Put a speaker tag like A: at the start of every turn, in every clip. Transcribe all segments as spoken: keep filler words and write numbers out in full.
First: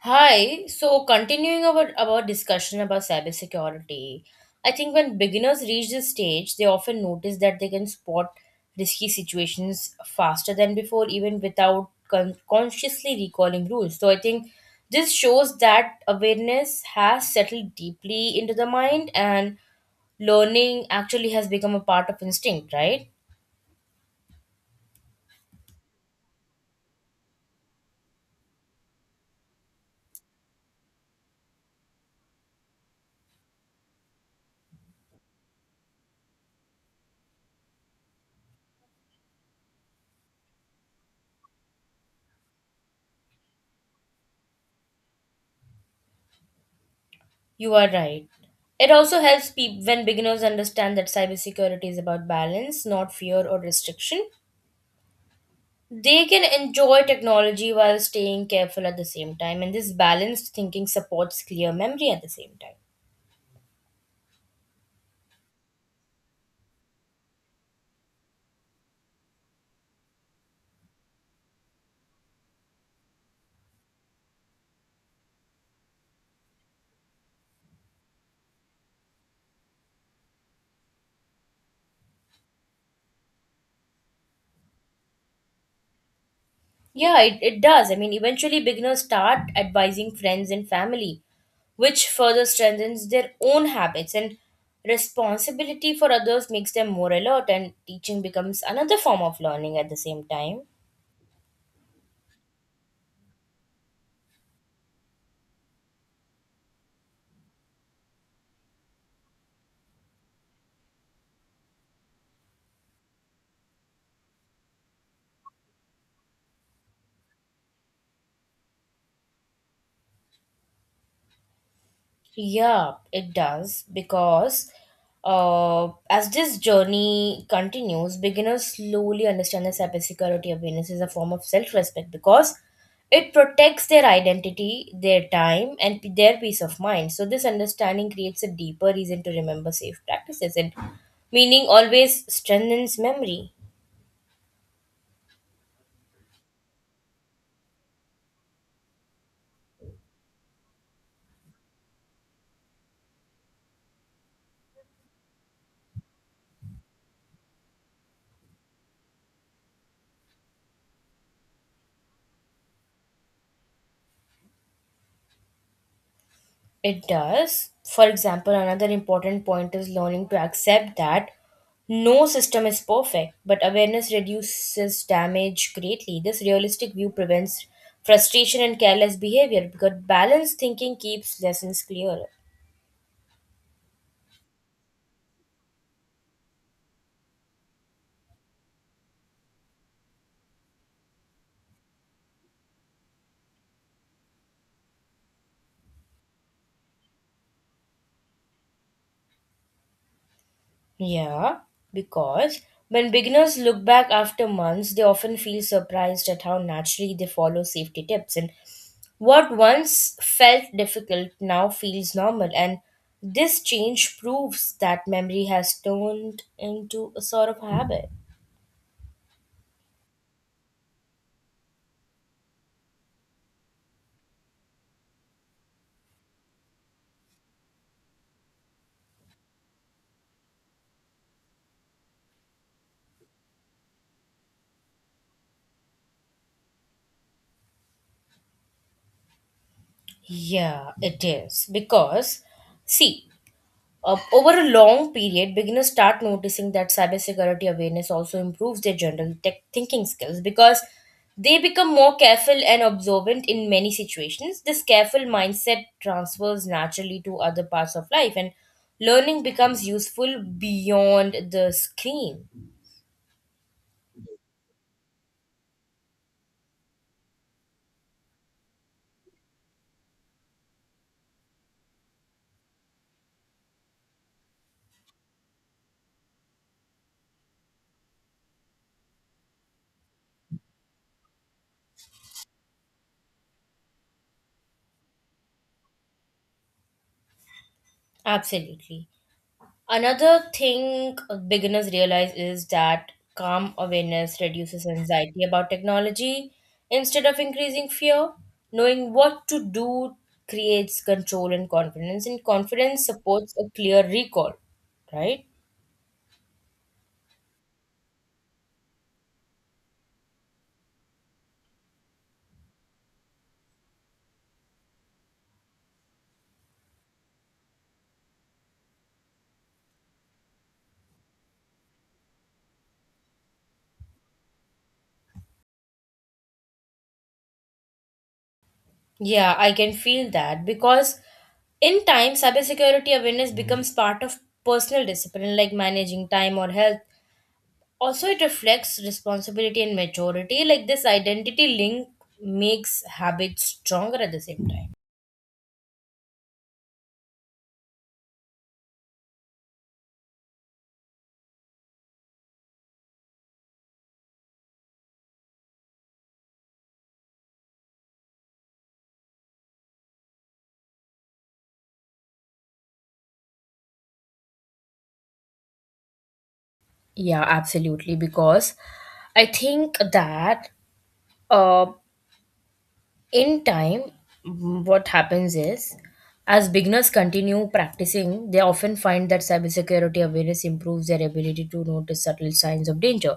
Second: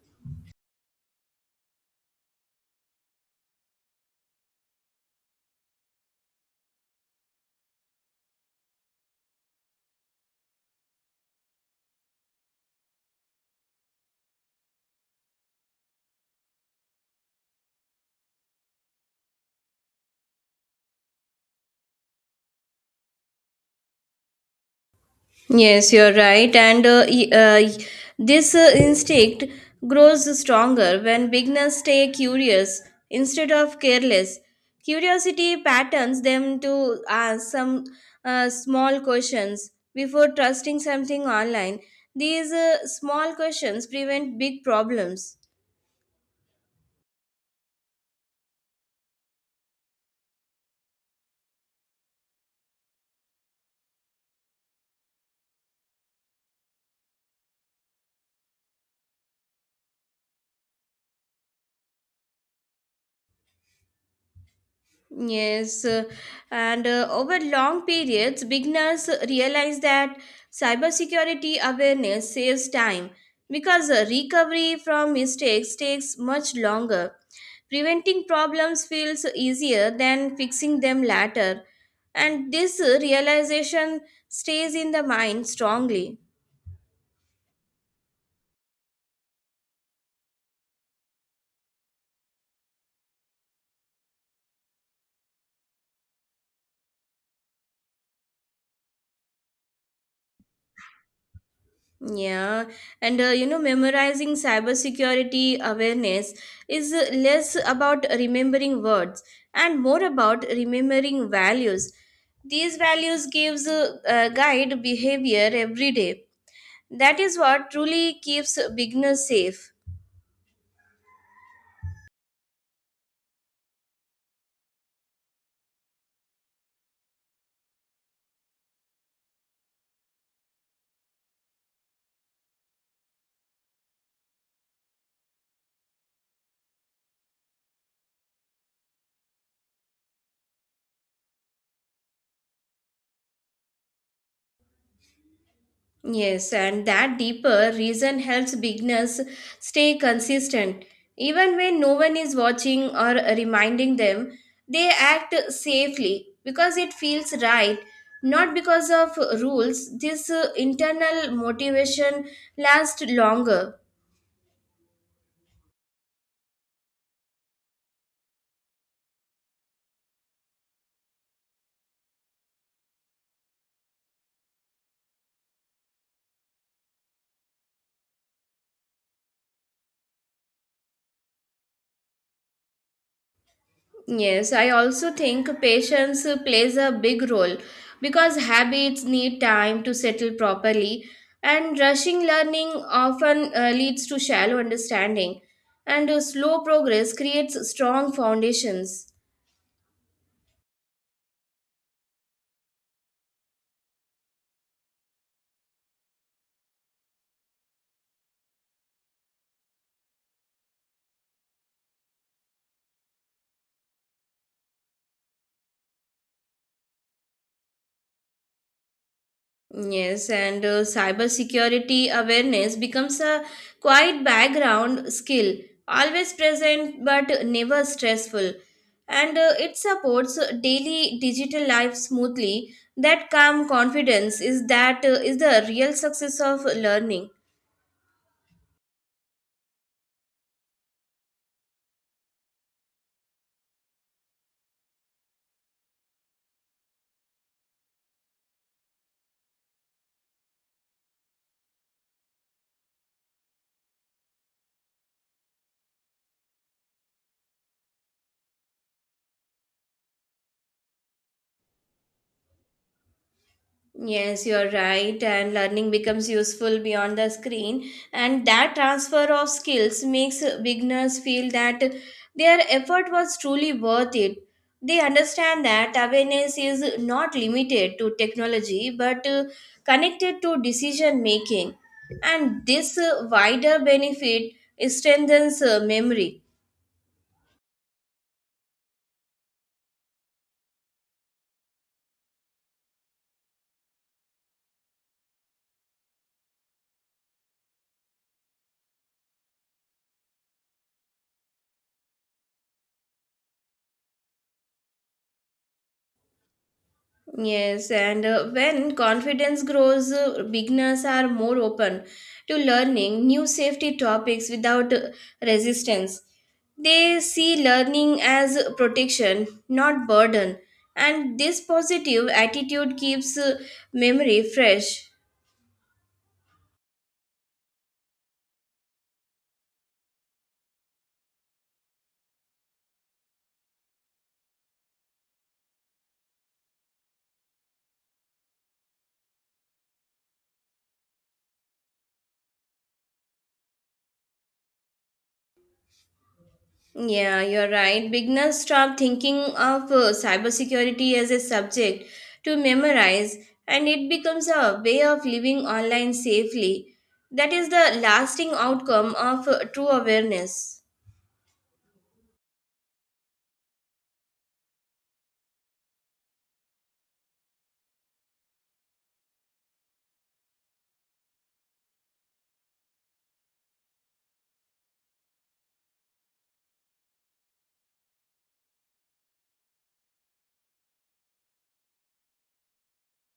A: Hi, so continuing our, our discussion about cybersecurity, I think when beginners reach this stage, they often notice that they can spot risky situations faster than before, even without con- consciously recalling rules. So I think this shows that awareness has settled deeply into the mind, and learning actually has become a part of instinct, right?
B: Yes, you're right. And uh, y- uh, y- this uh, Instinct grows stronger when beginners stay curious instead of careless. Curiosity patterns them to ask some uh, small questions before trusting something online. These uh, small questions prevent big problems.
A: You are right. It also helps people when beginners understand that cybersecurity is about balance, not fear or restriction. They can enjoy technology while staying careful at the same time, and this balanced thinking supports clear memory at the same time.
B: Yes, uh, and uh, Over long periods, beginners realize that cybersecurity awareness saves time because uh, recovery from mistakes takes much longer. Preventing problems feels easier than fixing them later, and this uh, realization stays in the mind strongly.
A: Yeah, it, it does. I mean, eventually, beginners start advising friends and family, which further strengthens their own habits, and responsibility for others makes them more alert, and teaching becomes another form of learning at the same time.
B: Yeah, and uh, you know, memorizing cybersecurity awareness is uh, less about remembering words and more about remembering values. These values gives uh, uh, guide behavior every day. That is what truly keeps beginners safe.
A: Yeah, it does because uh, as this journey continues, beginners slowly understand that cybersecurity awareness is a form of self-respect because it protects their identity, their time, and p- their peace of mind. So this understanding creates a deeper reason to remember safe practices, and meaning always strengthens memory.
B: Yes, and that deeper reason helps beginners stay consistent. Even when no one is watching or reminding them, they act safely because it feels right, not because of rules. This uh, internal motivation lasts longer.
A: It does. For example, another important point is learning to accept that no system is perfect, but awareness reduces damage greatly. This realistic view prevents frustration and careless behavior because balanced thinking keeps lessons clearer.
B: Yes, I also think patience uh, plays a big role because habits need time to settle properly, and rushing learning often uh, leads to shallow understanding, and uh, slow progress creates strong foundations.
A: Yeah, because when beginners look back after months, they often feel surprised at how naturally they follow safety tips. And what once felt difficult now feels normal. And this change proves that memory has turned into a sort of habit.
B: Yes, and uh, cybersecurity awareness becomes a quite background skill, always present but never stressful. And uh, It supports daily digital life smoothly. That calm confidence is that uh, is the real success of learning.
A: Yeah, it is. Because, see, Uh, over a long period, beginners start noticing that cybersecurity awareness also improves their general tech thinking skills because they become more careful and observant in many situations. This careful mindset transfers naturally to other parts of life, and learning becomes useful beyond the screen.
B: Yes, you're right. And learning becomes useful beyond the screen. And that transfer of skills makes beginners feel that their effort was truly worth it. They understand that awareness is not limited to technology but uh, connected to decision making. And this uh, wider benefit strengthens uh, memory.
A: Absolutely. Another thing beginners realize is that calm awareness reduces anxiety about technology. Instead of increasing fear, knowing what to do creates control and confidence, and confidence supports a clear recall, right?
B: Yes, and uh, when confidence grows, uh, beginners are more open to learning new safety topics without uh, resistance. They see learning as protection, not burden, and this positive attitude keeps uh, memory fresh.
A: Yeah, I can feel that because in time, cybersecurity awareness becomes part of personal discipline, like managing time or health. Also, it reflects responsibility and maturity, like this identity link makes habits stronger at the same time.
B: Yeah, you're right. Beginners stop thinking of uh, cybersecurity as a subject to memorize, and it becomes a way of living online safely. That is the lasting outcome of uh, true awareness.
A: Yeah, absolutely, because I think that uh, in time, mm, what happens is, as beginners continue practicing, they often find that cybersecurity awareness improves their ability to notice subtle signs of danger,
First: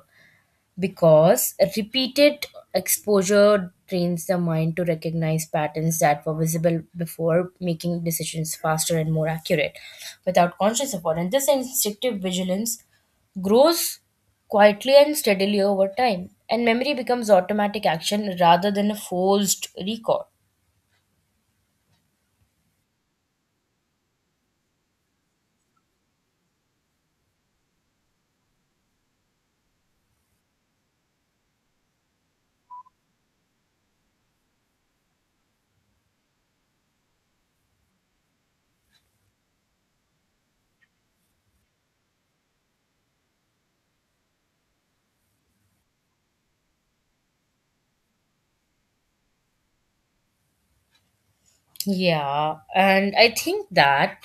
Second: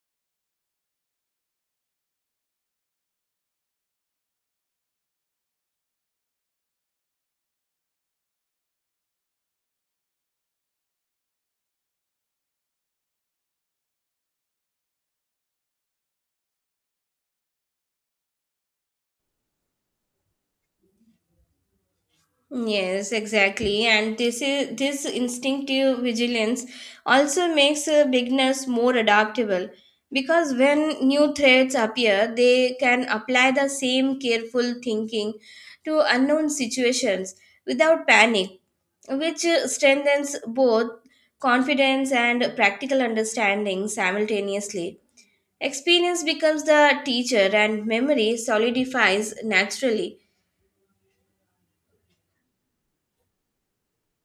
A: because repeated exposure trains the mind to recognize patterns that were visible before, making decisions faster and more accurate without conscious effort. And this instinctive vigilance grows quietly and steadily over time, and memory becomes automatic action rather than a forced recall.
B: Yes, exactly. And this is this instinctive vigilance also makes uh, beginners more adaptable because when new threats appear, they can apply the same careful thinking to unknown situations without panic, which uh, strengthens both confidence and practical understanding simultaneously. Experience becomes the teacher, and memory solidifies naturally.
A: Yeah, and I think that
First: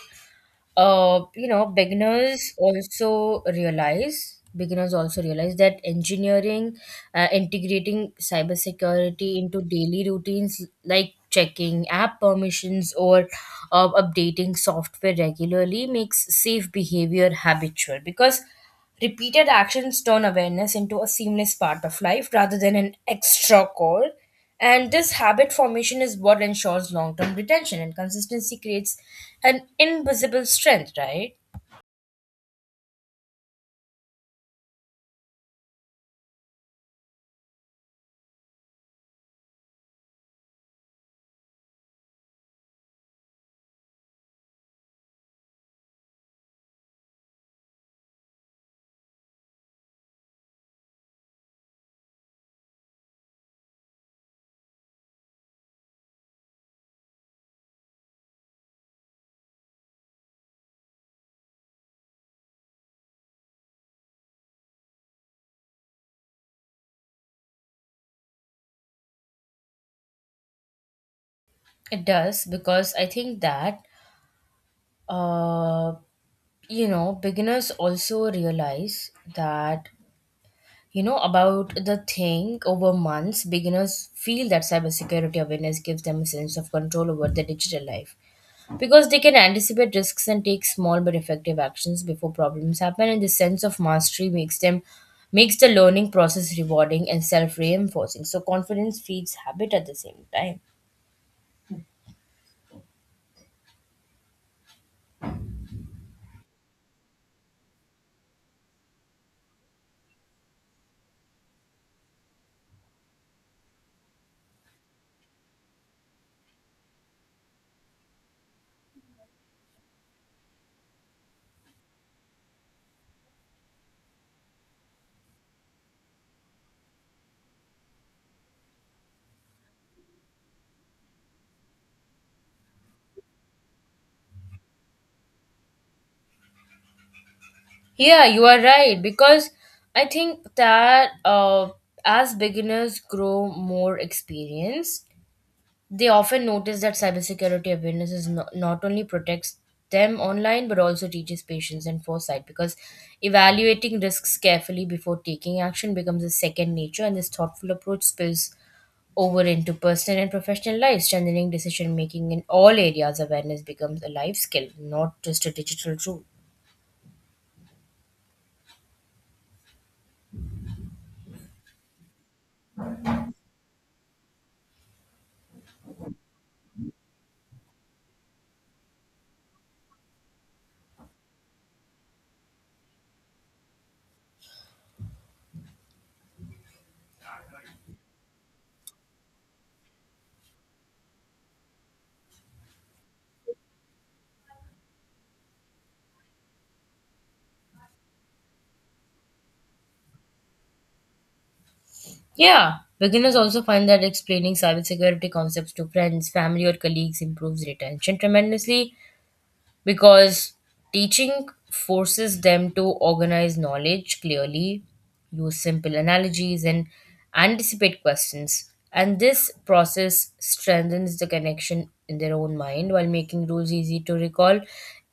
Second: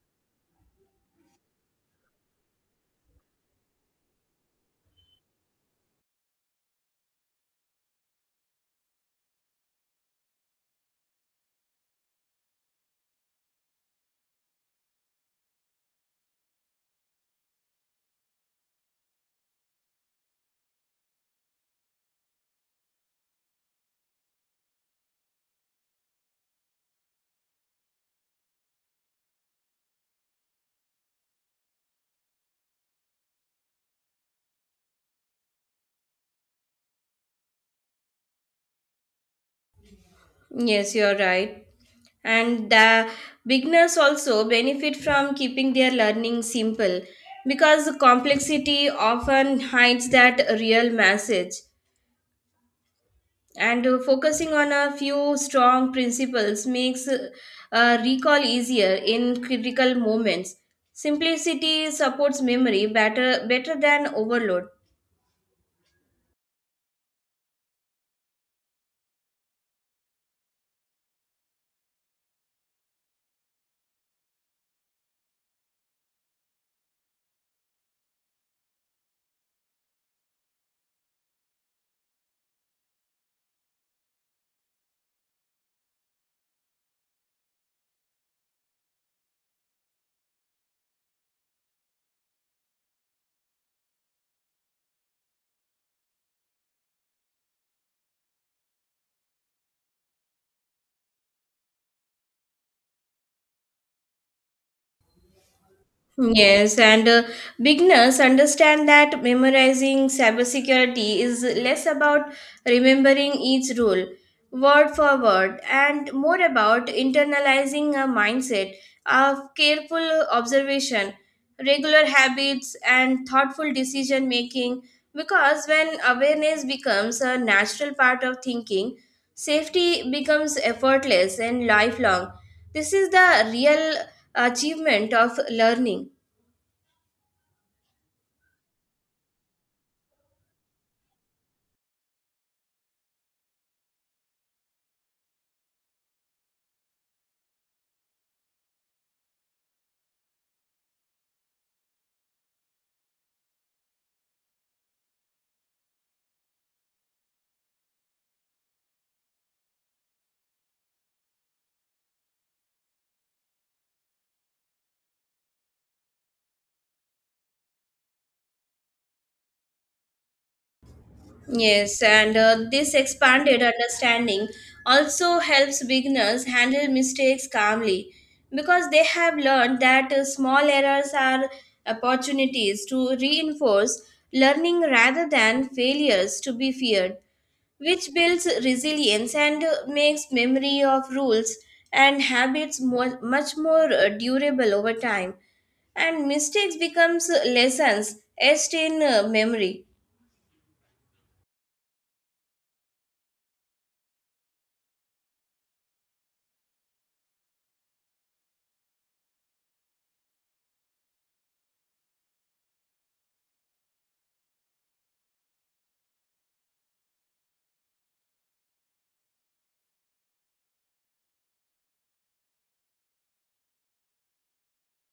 A: uh, you know, beginners also realize beginners also realize that engineering uh, integrating cybersecurity into daily routines like checking app permissions or uh, updating software regularly makes safe behavior habitual, because repeated actions turn awareness into a seamless part of life rather than an extra core, and this habit formation is what ensures long term retention, and consistency creates an invisible strength, right?
B: Yes, you're right. and the beginners also benefit from keeping their learning simple because the complexity often hides that real message, and uh, focusing on a few strong principles makes uh, uh, recall easier in critical moments. Simplicity supports memory better better than overload.
A: It does, because I think that uh you know, beginners also realize that you know about the thing over months, beginners feel that cybersecurity awareness gives them a sense of control over their digital life, because they can anticipate risks and take small but effective actions before problems happen, and the sense of mastery makes them makes the learning process rewarding and self-reinforcing, so confidence feeds habit at the same time.
B: Yes, and uh, beginners understand that memorizing cybersecurity is less about remembering each rule word for word and more about internalizing a mindset of careful observation, regular habits, and thoughtful decision making. Because when awareness becomes a natural part of thinking, safety becomes effortless and lifelong. This is the real achievement of learning.
A: Yeah, you are right, because I think that uh, as beginners grow more experience, they often notice that cybersecurity awareness is not, not only protects them online but also teaches patience and foresight, because evaluating risks carefully before taking action becomes a second nature, and this thoughtful approach spills over into personal and professional life, strengthening decision making in all areas. Awareness becomes a life skill, not just a digital tool.
B: Yes, and uh, this expanded understanding also helps beginners handle mistakes calmly because they have learned that uh, small errors are opportunities to reinforce learning rather than failures to be feared, which builds resilience and uh, makes memory of rules and habits more, much more uh, durable over time, and mistakes becomes lessons etched in uh, memory.
A: Yeah, beginners also find that explaining cybersecurity concepts to friends, family, or colleagues improves retention tremendously, because teaching forces them to organize knowledge clearly, use simple analogies, and anticipate questions. And this process strengthens the connection in their own mind while making rules easy to recall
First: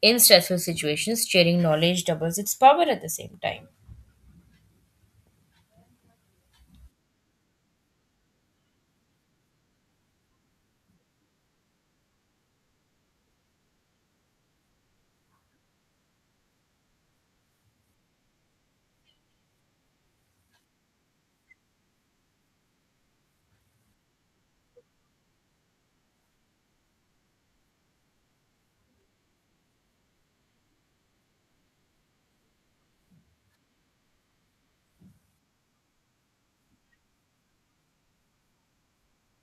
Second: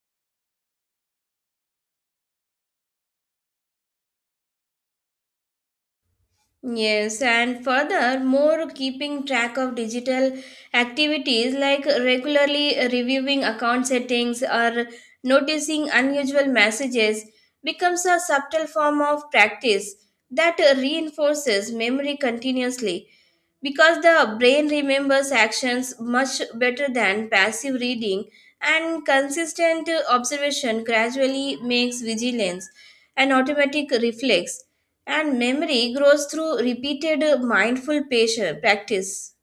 A: in stressful situations. Sharing knowledge doubles its power at the same time.
B: Yes, and furthermore, keeping track of digital activities like regularly reviewing account settings or noticing unusual messages becomes a subtle form of practice that reinforces memory continuously, because the brain remembers actions much better than passive reading, and consistent observation gradually makes vigilance an automatic reflex, and memory grows through repeated, mindful, patient practice.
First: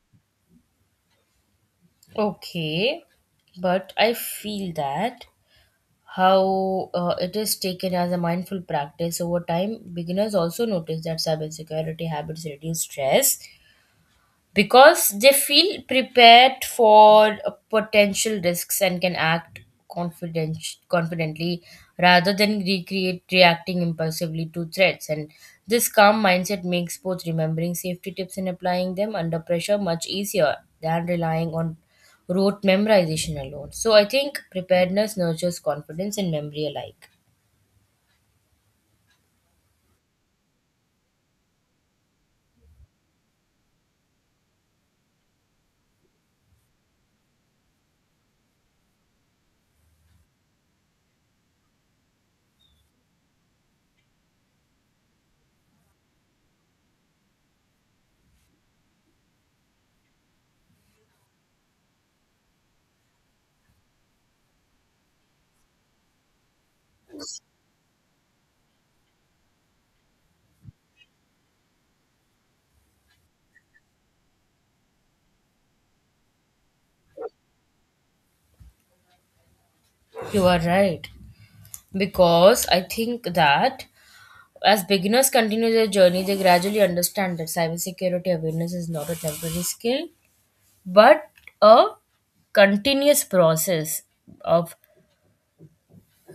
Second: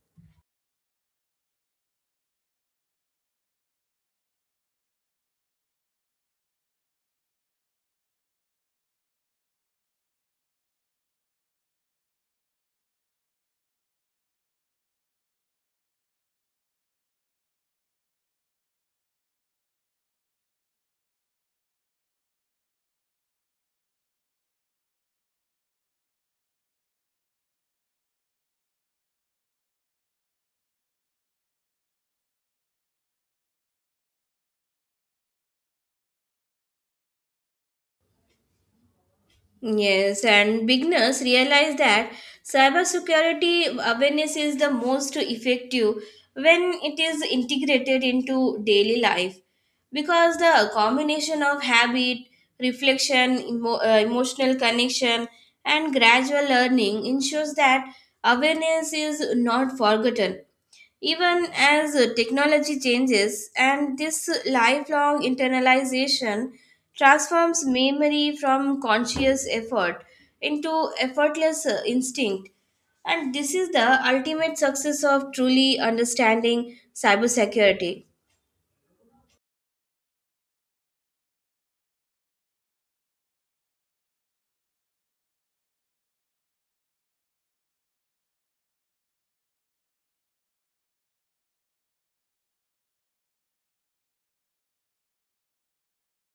A: Okay, but I feel that how uh, it is taken as a mindful practice over time, beginners also notice that cybersecurity habits reduce stress because they feel prepared for uh, potential risks and can act confident confidently rather than recreate reacting impulsively to threats, and this calm mindset makes both remembering safety tips and applying them under pressure much easier than relying on rote memorization alone. So I think preparedness nurtures confidence and memory alike.
B: Yes, and beginners realize that cybersecurity awareness is the most effective when it is integrated into daily life, because the combination of habit, reflection, emo- uh, emotional connection, and gradual learning ensures that awareness is not forgotten even as uh, technology changes, and this lifelong internalization transforms memory from conscious effort into effortless uh, instinct. And this is the ultimate success of truly understanding cybersecurity.
A: You are right, because I think that As beginners continue their journey, they gradually understand that cybersecurity awareness is not a temporary skill, but a continuous process of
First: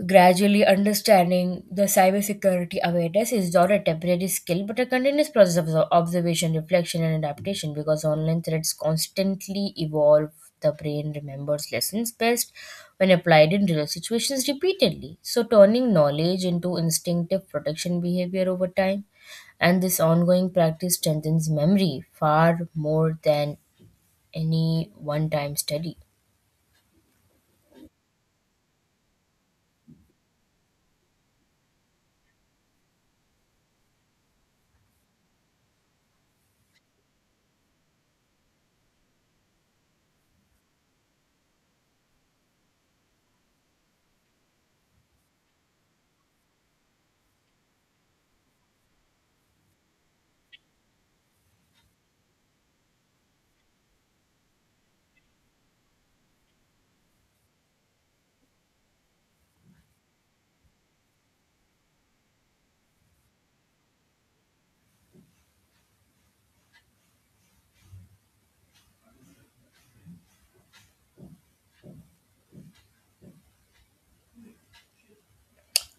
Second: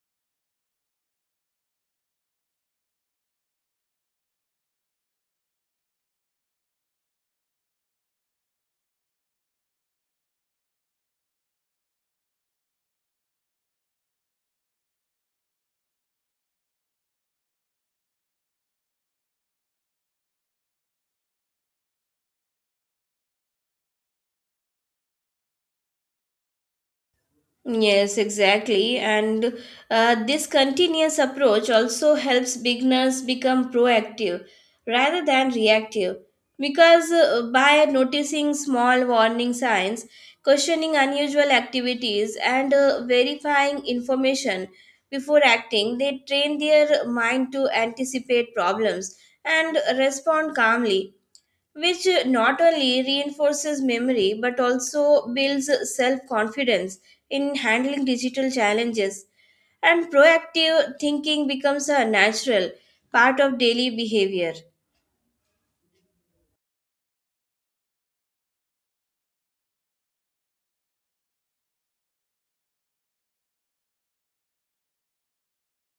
A: Gradually understanding the cybersecurity awareness is not a temporary skill but a continuous process of obs- observation, reflection, and adaptation, because online threats constantly evolve. The brain remembers lessons best when applied in real situations repeatedly, so turning knowledge into instinctive protection behavior over time. And this ongoing practice strengthens memory far more than any one time study.
B: Yes, exactly. And uh, this continuous approach also helps beginners become proactive rather than reactive. Because uh, by noticing small warning signs, questioning unusual activities, and uh, verifying information before acting, they train their mind to anticipate problems and respond calmly, which uh, not only reinforces memory but also builds self confidence in handling digital challenges. And proactive thinking becomes a natural part of daily behavior.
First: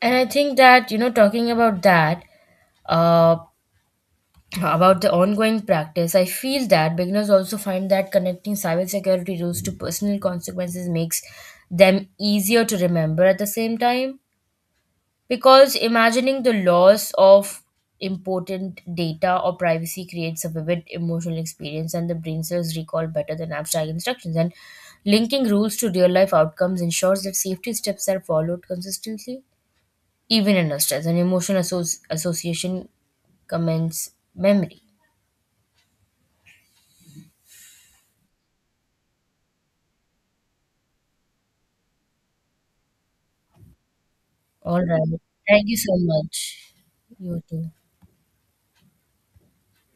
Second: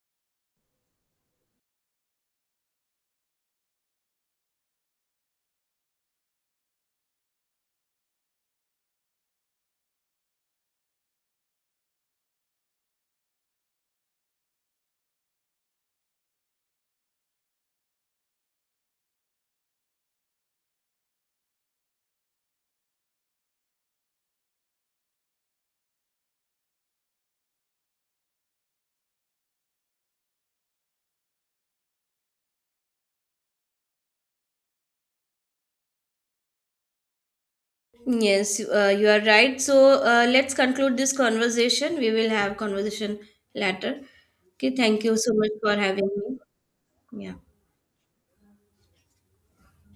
A: And I think that, you know, talking about that, uh, about the ongoing practice, I feel that beginners also find that connecting cybersecurity rules to personal consequences makes them easier to remember at the same time. Because imagining the loss of important data or privacy creates a vivid emotional experience, and the brain cells recall better than abstract instructions. And linking rules to real life outcomes ensures that safety steps are followed consistently, even under stress, and emotional associ- association commends memory.
B: Yes, uh, you are right. So uh, let's conclude this conversation. We will have conversation later. Okay,
A: All
B: thank you
A: right.
B: so much
A: Thank
B: for
A: you so
B: having me.
A: much.
B: Yeah.
A: You too.